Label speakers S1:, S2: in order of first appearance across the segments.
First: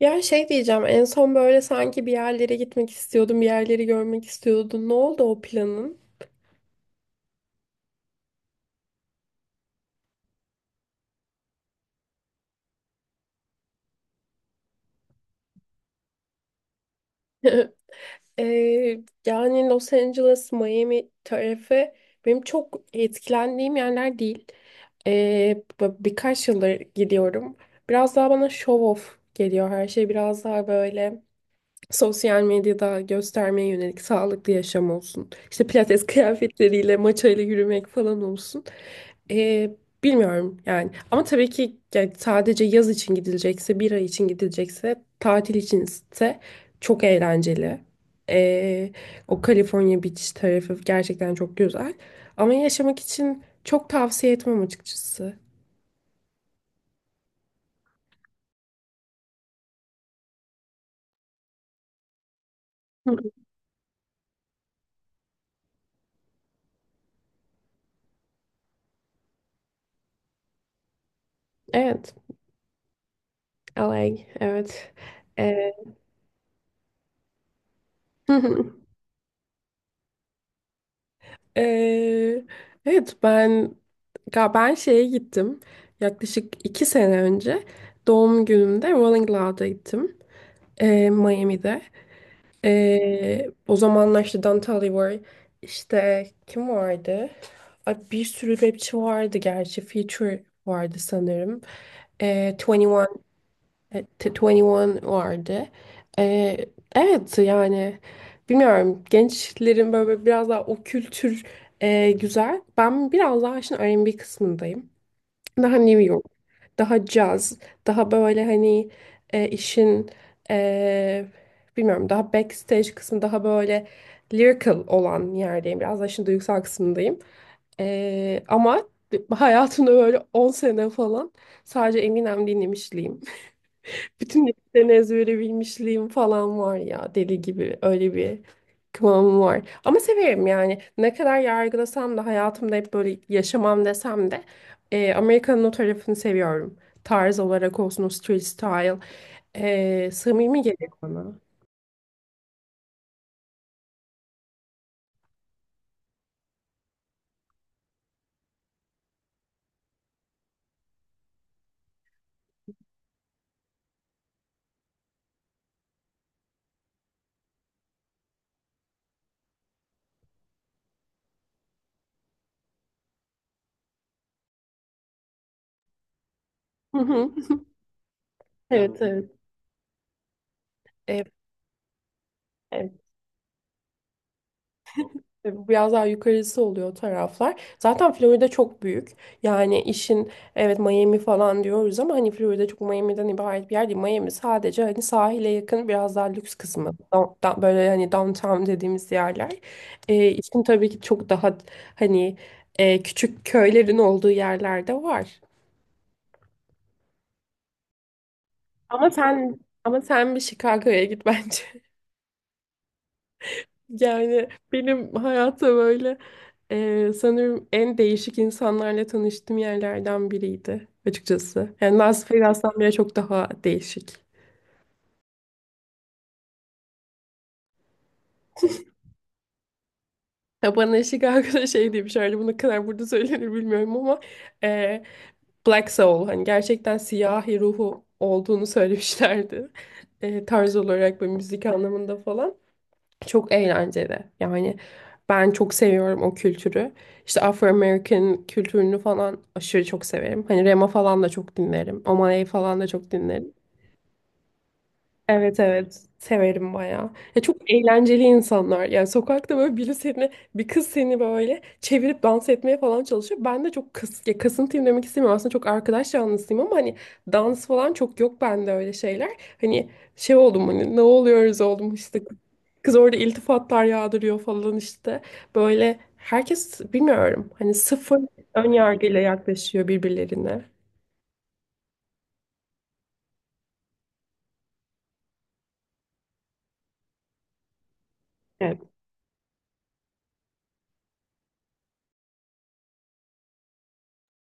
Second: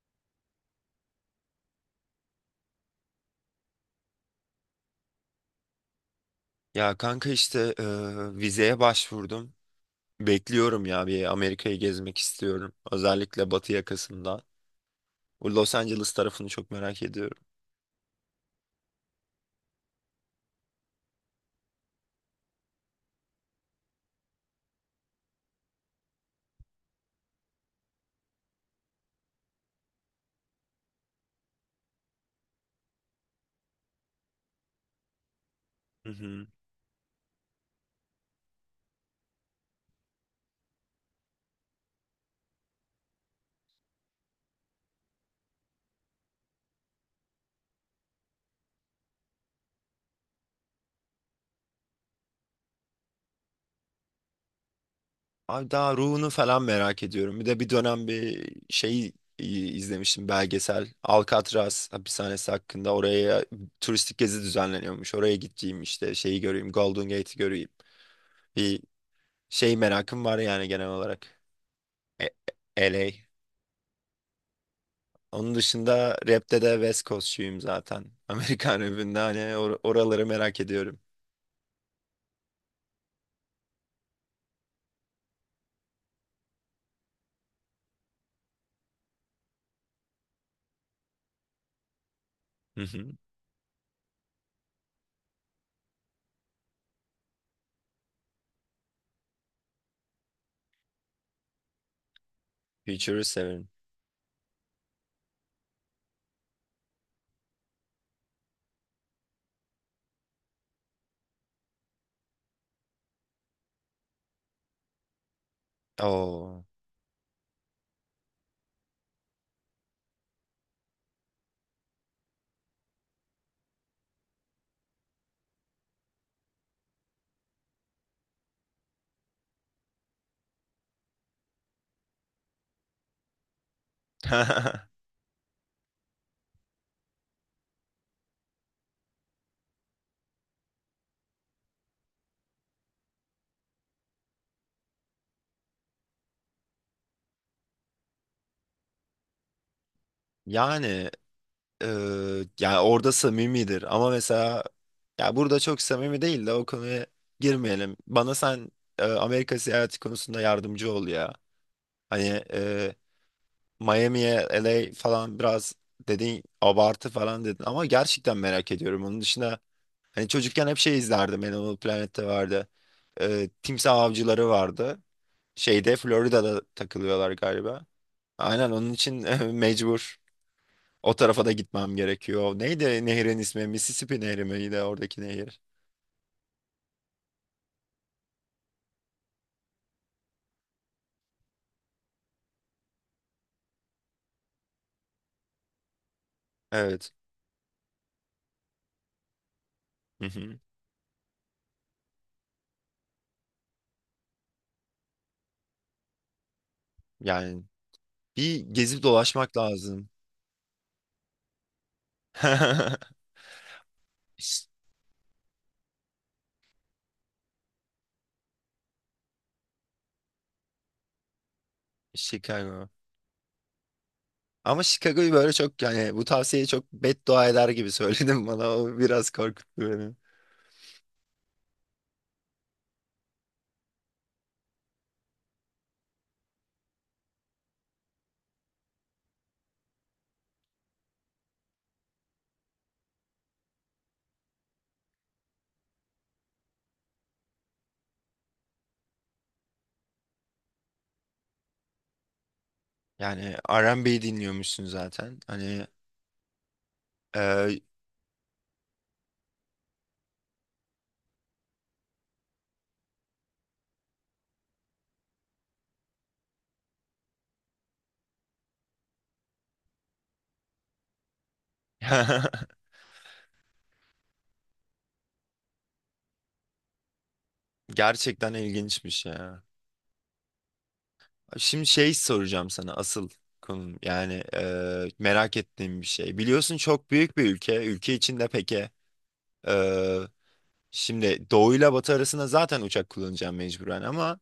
S1: Ya şey diyeceğim en son böyle sanki bir yerlere gitmek istiyordun, bir yerleri görmek istiyordun. Ne oldu o planın?
S2: Ya kanka işte vizeye başvurdum. Bekliyorum ya bir Amerika'yı gezmek istiyorum. Özellikle batı yakasında. Bu Los Angeles tarafını çok merak ediyorum.
S1: Ee, Yani Los Angeles, Miami tarafı benim çok etkilendiğim yerler değil. Birkaç yıldır gidiyorum. Biraz daha bana show off geliyor her şey. Biraz daha böyle sosyal medyada göstermeye yönelik sağlıklı yaşam olsun. İşte pilates
S2: Hı hı.
S1: kıyafetleriyle, maçayla yürümek falan olsun. Ee, Bilmiyorum yani. Ama tabii ki yani sadece yaz için gidilecekse, bir ay için gidilecekse, tatil içinse çok eğlenceli. Ee, O California Beach tarafı gerçekten çok güzel. Ama yaşamak için çok tavsiye etmem açıkçası.
S2: Abi daha ruhunu falan merak ediyorum. Bir de bir dönem bir şey izlemiştim belgesel. Alcatraz hapishanesi hakkında
S1: Hı.
S2: oraya turistik gezi düzenleniyormuş. Oraya gideceğim işte şeyi göreyim. Golden Gate'i göreyim. Bir şey merakım var yani genel olarak.
S1: Evet.
S2: E- LA.
S1: LA, evet.
S2: Onun
S1: Ee,
S2: dışında rapte de West Coast'çuyum zaten. Amerikan rapinde hani oraları merak ediyorum.
S1: Ee, evet, ben şeye gittim yaklaşık 2 sene önce doğum günümde Rolling Loud'a gittim, Miami'de.
S2: Hı hı.
S1: O zamanlar işte Don Tolliver var, işte kim vardı, Ay, bir sürü rapçi vardı, gerçi Future vardı sanırım. 21,
S2: Future'ı severim.
S1: 21 vardı. E, evet yani bilmiyorum, gençlerin böyle böyle biraz daha o kültür, güzel. Ben biraz daha işin R&B kısmındayım. Daha New York,
S2: Oo.
S1: daha caz, daha böyle hani, e, işin e, bilmiyorum, daha backstage kısmı, daha böyle lyrical olan yerdeyim. Biraz daha işin duygusal kısmındayım. Ama hayatımda böyle 10 sene falan sadece Eminem dinlemişliğim. Bütün listeleri ezbere bilmişliğim falan var ya, deli gibi öyle bir kıvamım var. Ama severim yani, ne kadar yargılasam da hayatımda hep böyle yaşamam desem de Amerika'nın o tarafını seviyorum. Tarz olarak olsun, o street style samimi geliyor
S2: Yani
S1: bana.
S2: e, yani orada samimidir ama mesela ya burada çok samimi değil de o konuya girmeyelim. Bana sen Amerika seyahati konusunda yardımcı ol ya. Hani Miami'ye LA falan biraz dedin, abartı falan dedin ama gerçekten merak ediyorum. Onun dışında, hani çocukken hep şey izlerdim. Animal Planet'te vardı. Timsah avcıları vardı. Şeyde Florida'da
S1: Hı
S2: takılıyorlar
S1: hı.
S2: galiba. Aynen onun
S1: Evet,
S2: için
S1: evet.
S2: mecbur. O
S1: Evet,
S2: tarafa da gitmem gerekiyor.
S1: evet.
S2: Neydi nehrin ismi? Mississippi Nehri miydi oradaki
S1: E,
S2: nehir?
S1: bu Biraz daha yukarısı oluyor o taraflar. Zaten Florida çok büyük. Yani işin evet Miami falan diyoruz ama hani Florida çok Miami'den ibaret bir yer değil. Miami sadece hani sahile yakın biraz daha lüks kısmı.
S2: Evet.
S1: Böyle hani downtown dediğimiz yerler.
S2: Hı hı.
S1: İşin tabii ki çok daha hani, küçük köylerin olduğu yerlerde var.
S2: Yani bir gezip
S1: Ama
S2: dolaşmak
S1: sen ama
S2: lazım.
S1: sen bir Chicago'ya git bence. Yani
S2: Ş-
S1: benim hayata böyle, sanırım en değişik insanlarla tanıştığım yerlerden biriydi açıkçası. Yani Las Vegas'tan
S2: Chicago.
S1: bile çok daha değişik.
S2: Ama Chicago'yu böyle çok yani bu tavsiyeyi çok beddua eder gibi söyledim bana. O biraz korkuttu beni.
S1: Ya bana eşlik arkadaş şey demiş herhalde, bu ne kadar burada söylenir bilmiyorum ama, e, Black Soul, hani gerçekten siyahi ruhu olduğunu söylemişlerdi. Tarz olarak ve müzik anlamında falan. Çok eğlenceli. Yani ben çok seviyorum o kültürü. İşte Afro-American kültürünü falan aşırı çok severim. Hani Rema falan da çok dinlerim. Omaley falan da çok dinlerim.
S2: Yani R&B dinliyormuşsun zaten.
S1: Evet,
S2: Hani
S1: evet, severim bayağı. Ya çok
S2: Ee,
S1: eğlenceli insanlar. Yani sokakta böyle biri seni, bir kız seni böyle çevirip dans etmeye falan çalışıyor. Ben de çok ya, kasıntıyım demek istemiyorum. Aslında çok arkadaş canlısıyım ama hani dans falan çok yok bende, öyle şeyler. Hani şey oldum, hani ne oluyoruz oldum işte. Kız orada iltifatlar yağdırıyor falan işte. Böyle herkes bilmiyorum hani, sıfır
S2: gerçekten
S1: ön yargıyla
S2: ilginçmiş ya.
S1: yaklaşıyor birbirlerine.
S2: Şimdi şey soracağım sana, asıl konum yani merak ettiğim bir şey. Biliyorsun çok büyük bir ülke. Ülke içinde
S1: Evet.
S2: peki, e, şimdi doğuyla batı arasında zaten uçak kullanacağım mecburen ama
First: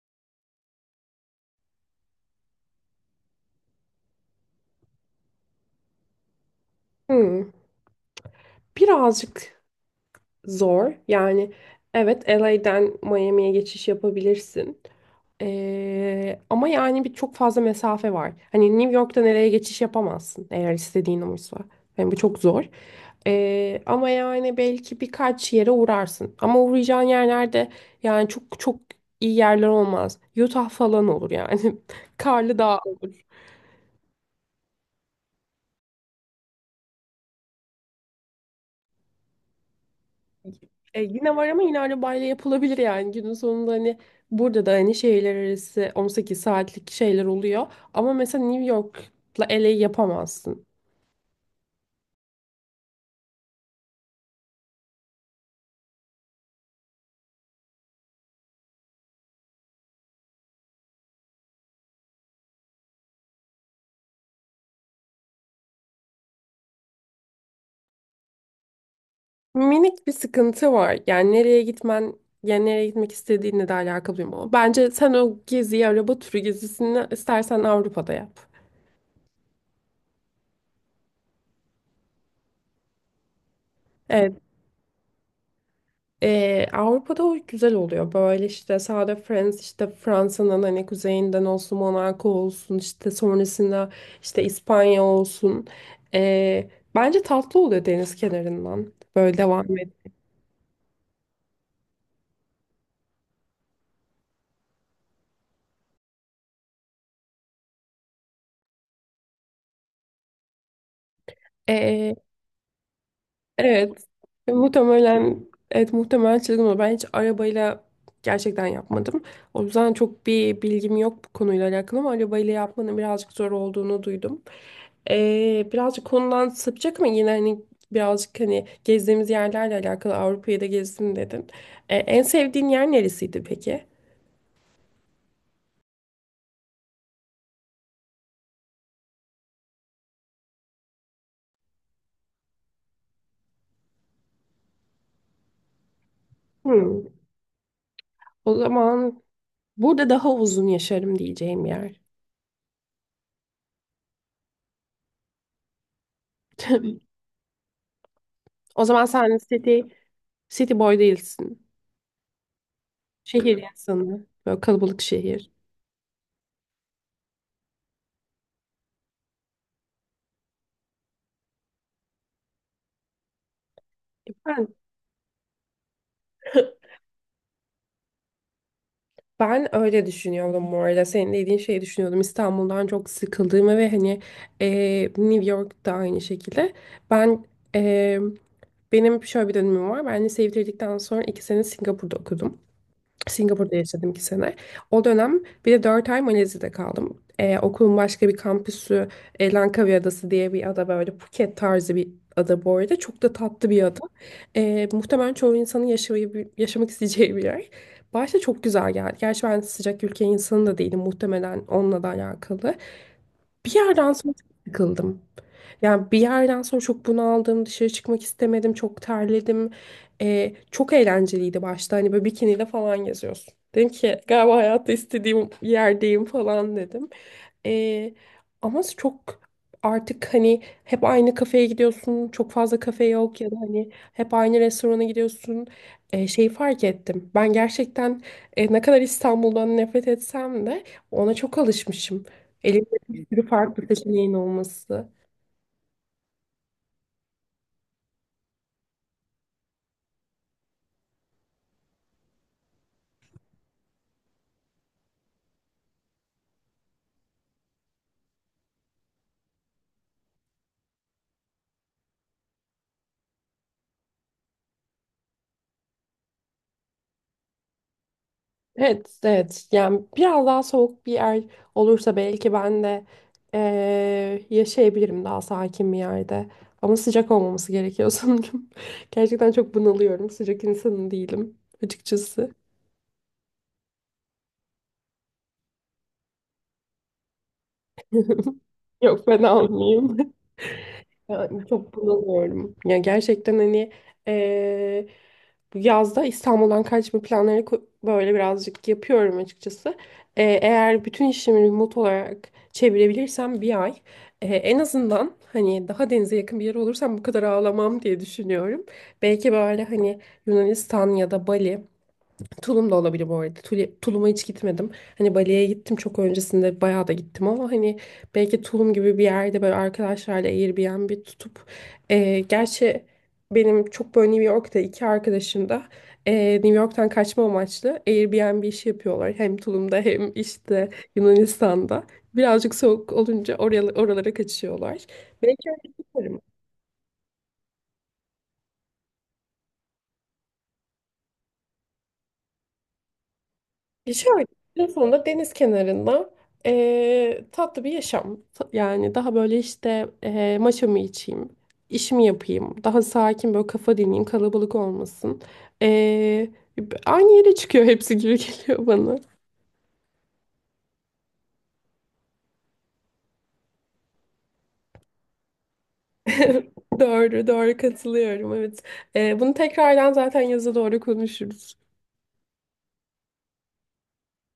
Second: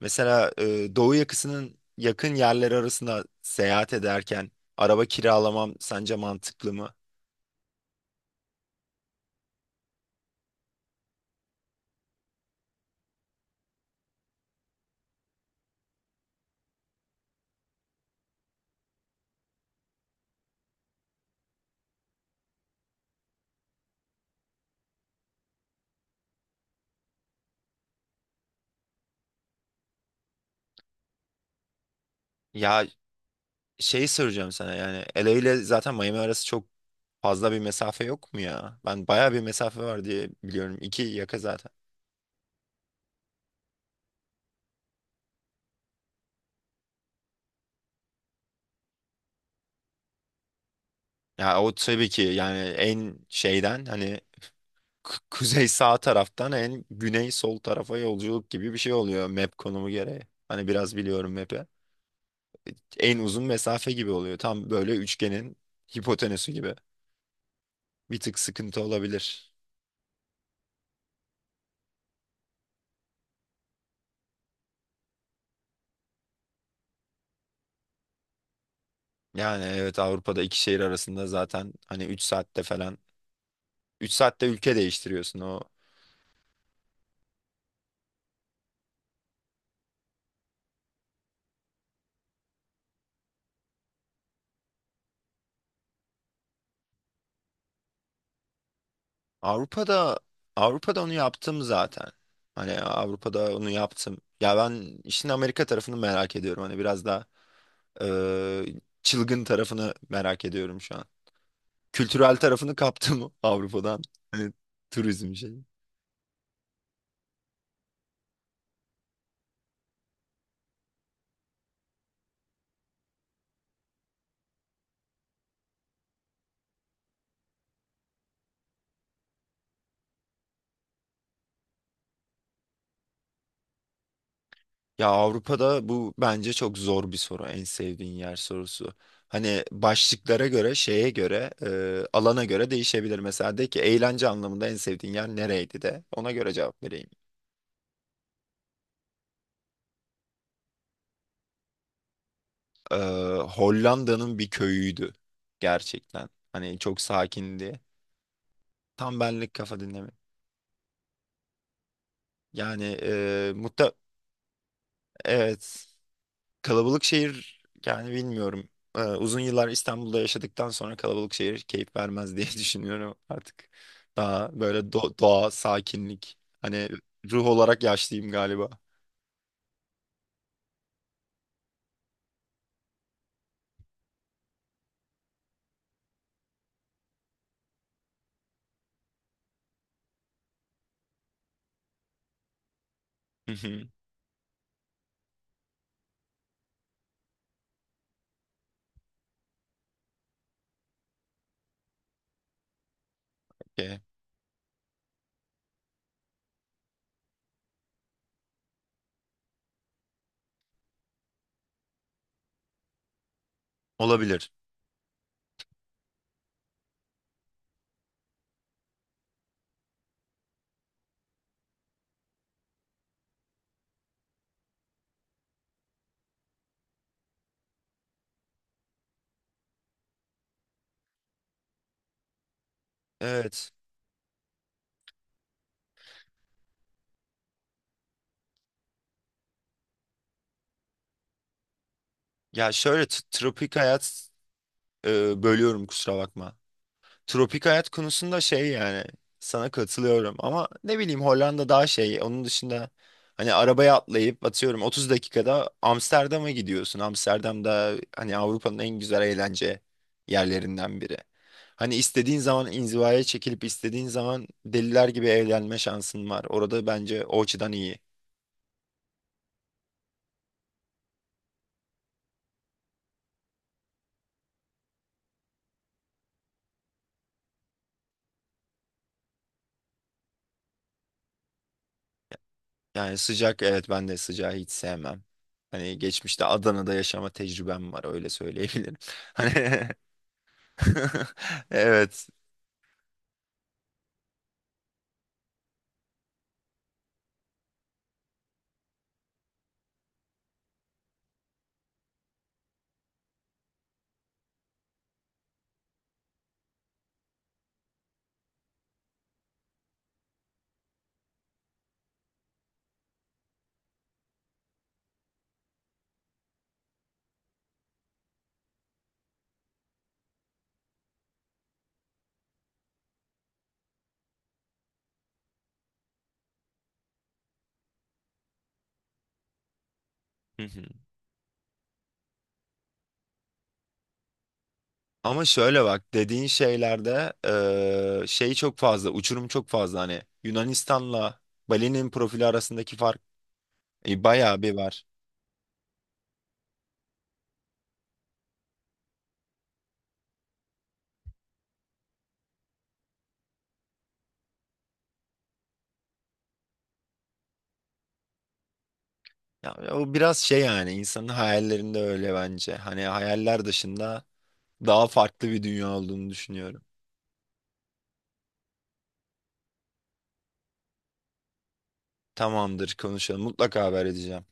S2: mesela doğu yakasının yakın yerleri arasında seyahat ederken araba kiralamam sence mantıklı mı?
S1: Hmm, Birazcık zor. Yani evet, LA'den Miami'ye geçiş yapabilirsin. Ama yani bir çok fazla mesafe var. Hani New York'tan LA'ye geçiş yapamazsın, eğer istediğin oysa. Yani bu çok zor. Ama yani belki birkaç yere uğrarsın. Ama uğrayacağın yerlerde yani çok çok iyi yerler olmaz. Utah falan olur yani. Karlı dağ.
S2: Ya, şeyi soracağım sana, yani LA ile zaten Miami arası çok fazla bir mesafe yok mu ya? Ben bayağı bir mesafe var diye biliyorum. İki
S1: Yine
S2: yaka
S1: var ama
S2: zaten.
S1: yine arabayla yapılabilir yani, günün sonunda hani burada da hani şehirler arası 18 saatlik şeyler oluyor, ama mesela New York'la LA'yı yapamazsın.
S2: Ya o tabii ki, yani en şeyden hani kuzey sağ taraftan en güney sol tarafa yolculuk gibi bir şey oluyor map konumu gereği. Hani biraz biliyorum map'i. En uzun mesafe gibi oluyor. Tam böyle üçgenin hipotenüsü gibi. Bir tık sıkıntı olabilir.
S1: Minik bir sıkıntı var yani, nereye gitmen yani nereye gitmek istediğinle de alakalı, bilmiyorum ama bence sen o geziyi, araba turu gezisini istersen Avrupa'da yap.
S2: Yani evet, Avrupa'da iki şehir arasında zaten hani 3 saatte falan, üç
S1: Evet.
S2: saatte ülke değiştiriyorsun o
S1: Avrupa'da o güzel oluyor. Böyle işte sağda Friends, işte Fransa'nın hani kuzeyinden olsun, Monaco olsun, işte sonrasında işte İspanya olsun. Ee, Bence tatlı oluyor deniz kenarından. Böyle devam
S2: Avrupa'da Avrupa'da onu yaptım zaten. Hani Avrupa'da onu yaptım. Ya ben işin Amerika tarafını merak ediyorum. Hani biraz daha eee, çılgın tarafını merak ediyorum şu an.
S1: et.
S2: Kültürel tarafını kaptı mı
S1: Evet.
S2: Avrupa'dan? Hani turizm
S1: Muhtemelen
S2: şeyi.
S1: evet, muhtemelen çılgın olur. Ben hiç arabayla gerçekten yapmadım. O yüzden çok bir bilgim yok bu konuyla alakalı, ama arabayla yapmanın birazcık zor olduğunu duydum. Birazcık konudan sapacak ama yine hani, birazcık hani gezdiğimiz yerlerle alakalı, Avrupa'yı da gezdim dedin. En sevdiğin yer neresiydi peki?
S2: Ya, Avrupa'da bu bence çok zor bir soru. En sevdiğin yer sorusu. Hani başlıklara göre, şeye göre, alana göre değişebilir. Mesela de ki eğlence anlamında en sevdiğin yer nereydi, de ona göre cevap
S1: Hmm.
S2: vereyim.
S1: O zaman burada daha uzun yaşarım diyeceğim yer.
S2: e, Hollanda'nın bir köyüydü gerçekten. Hani çok sakindi.
S1: O zaman
S2: Tam
S1: sen
S2: benlik,
S1: city,
S2: kafa dinleme.
S1: city boy değilsin.
S2: Yani e,
S1: Şehir
S2: muhta
S1: insanı. Böyle kalabalık şehir.
S2: evet, kalabalık şehir yani bilmiyorum. Uzun yıllar İstanbul'da yaşadıktan sonra kalabalık şehir keyif vermez diye düşünüyorum artık. Daha
S1: Ben,
S2: böyle doğa, sakinlik. Hani ruh olarak yaşlıyım galiba.
S1: ben öyle düşünüyordum bu arada. Senin dediğin şeyi düşünüyordum. İstanbul'dan çok sıkıldığımı, ve hani, New York'ta aynı şekilde. Ben e, Benim şöyle bir dönemim var. Ben liseyi bitirdikten sonra 2 sene Singapur'da okudum.
S2: Hı
S1: Singapur'da
S2: hı.
S1: yaşadım 2 sene. O dönem bir de 4 ay Malezya'da kaldım. Okulun başka bir kampüsü, Langkawi Adası diye bir ada, böyle Phuket tarzı bir ada bu arada. Çok da tatlı bir ada.
S2: Okey.
S1: Muhtemelen çoğu insanın yaşamak isteyeceği bir yer. Başta çok güzel geldi. Gerçi ben sıcak ülke insanı da değilim, muhtemelen onunla da alakalı. Bir yerden sonra çok
S2: Olabilir.
S1: sıkıldım. Yani bir yerden sonra çok bunaldım, dışarı çıkmak istemedim, çok terledim. Çok eğlenceliydi başta, hani böyle bikiniyle falan geziyorsun. Dedim ki galiba hayatta istediğim yerdeyim falan dedim. Ee, Ama çok artık hani hep aynı kafeye gidiyorsun, çok fazla kafe yok, ya da
S2: Evet.
S1: hani hep aynı restorana gidiyorsun. Şeyi fark ettim. Ben gerçekten, ne kadar İstanbul'dan nefret etsem de ona çok alışmışım.
S2: Ya
S1: Elimde
S2: şöyle
S1: bir sürü
S2: tropik
S1: farklı seçeneğin
S2: hayat,
S1: olması.
S2: bölüyorum kusura bakma. Tropik hayat konusunda şey yani sana katılıyorum ama ne bileyim, Hollanda daha şey, onun dışında hani arabaya atlayıp atıyorum 30 dakikada Amsterdam'a gidiyorsun. Amsterdam'da hani Avrupa'nın en güzel eğlence yerlerinden biri. Hani istediğin zaman inzivaya çekilip istediğin zaman deliler gibi eğlenme şansın var. Orada bence o açıdan iyi.
S1: Evet, evet. Yani biraz daha soğuk bir yer olursa belki ben de, yaşayabilirim daha sakin bir yerde. Ama sıcak olmaması gerekiyor sanırım. Gerçekten çok bunalıyorum. Sıcak insanı değilim açıkçası.
S2: Yani sıcak, evet ben de sıcağı hiç sevmem. Hani geçmişte Adana'da yaşama tecrübem var, öyle söyleyebilirim.
S1: Yok, ben
S2: Hani
S1: almayayım. Ya, çok
S2: evet.
S1: bunalıyorum. Ya gerçekten hani, eee, bu yazda İstanbul'dan kaçma planları, böyle birazcık yapıyorum açıkçası. Eğer bütün işimi remote olarak çevirebilirsem bir ay, en azından hani daha denize yakın bir yer olursam bu kadar ağlamam diye düşünüyorum. Belki böyle hani Yunanistan ya da Bali. Tulum da olabilir bu arada. Tulum'a hiç gitmedim. Hani Bali'ye gittim çok öncesinde, bayağı da gittim ama hani, belki Tulum gibi bir yerde böyle arkadaşlarla Airbnb tutup, gerçi benim çok böyle New York'ta iki arkadaşım da, New York'tan kaçma amaçlı Airbnb işi yapıyorlar. Hem Tulum'da, hem
S2: Hı hı.
S1: işte Yunanistan'da. Birazcık soğuk olunca oralara kaçıyorlar.
S2: Ama
S1: Belki
S2: şöyle
S1: öyle
S2: bak,
S1: yaparım.
S2: dediğin şeylerde şey çok fazla uçurum, çok fazla hani Yunanistan'la Bali'nin profili arasındaki fark
S1: Şöyle,
S2: bayağı bir
S1: en
S2: var.
S1: sonunda deniz kenarında, tatlı bir yaşam. Yani daha böyle işte, maşamı içeyim, işimi yapayım, daha sakin böyle kafa dinleyeyim, kalabalık olmasın. Aynı yere çıkıyor hepsi gibi geliyor bana.
S2: Ya, o biraz şey yani insanın hayallerinde öyle, bence. Hani hayaller dışında daha farklı bir dünya olduğunu düşünüyorum.
S1: Doğru, doğru, katılıyorum. Evet. Bunu tekrardan zaten yaza doğru konuşuruz.
S2: Tamamdır, konuşalım, mutlaka haber edeceğim.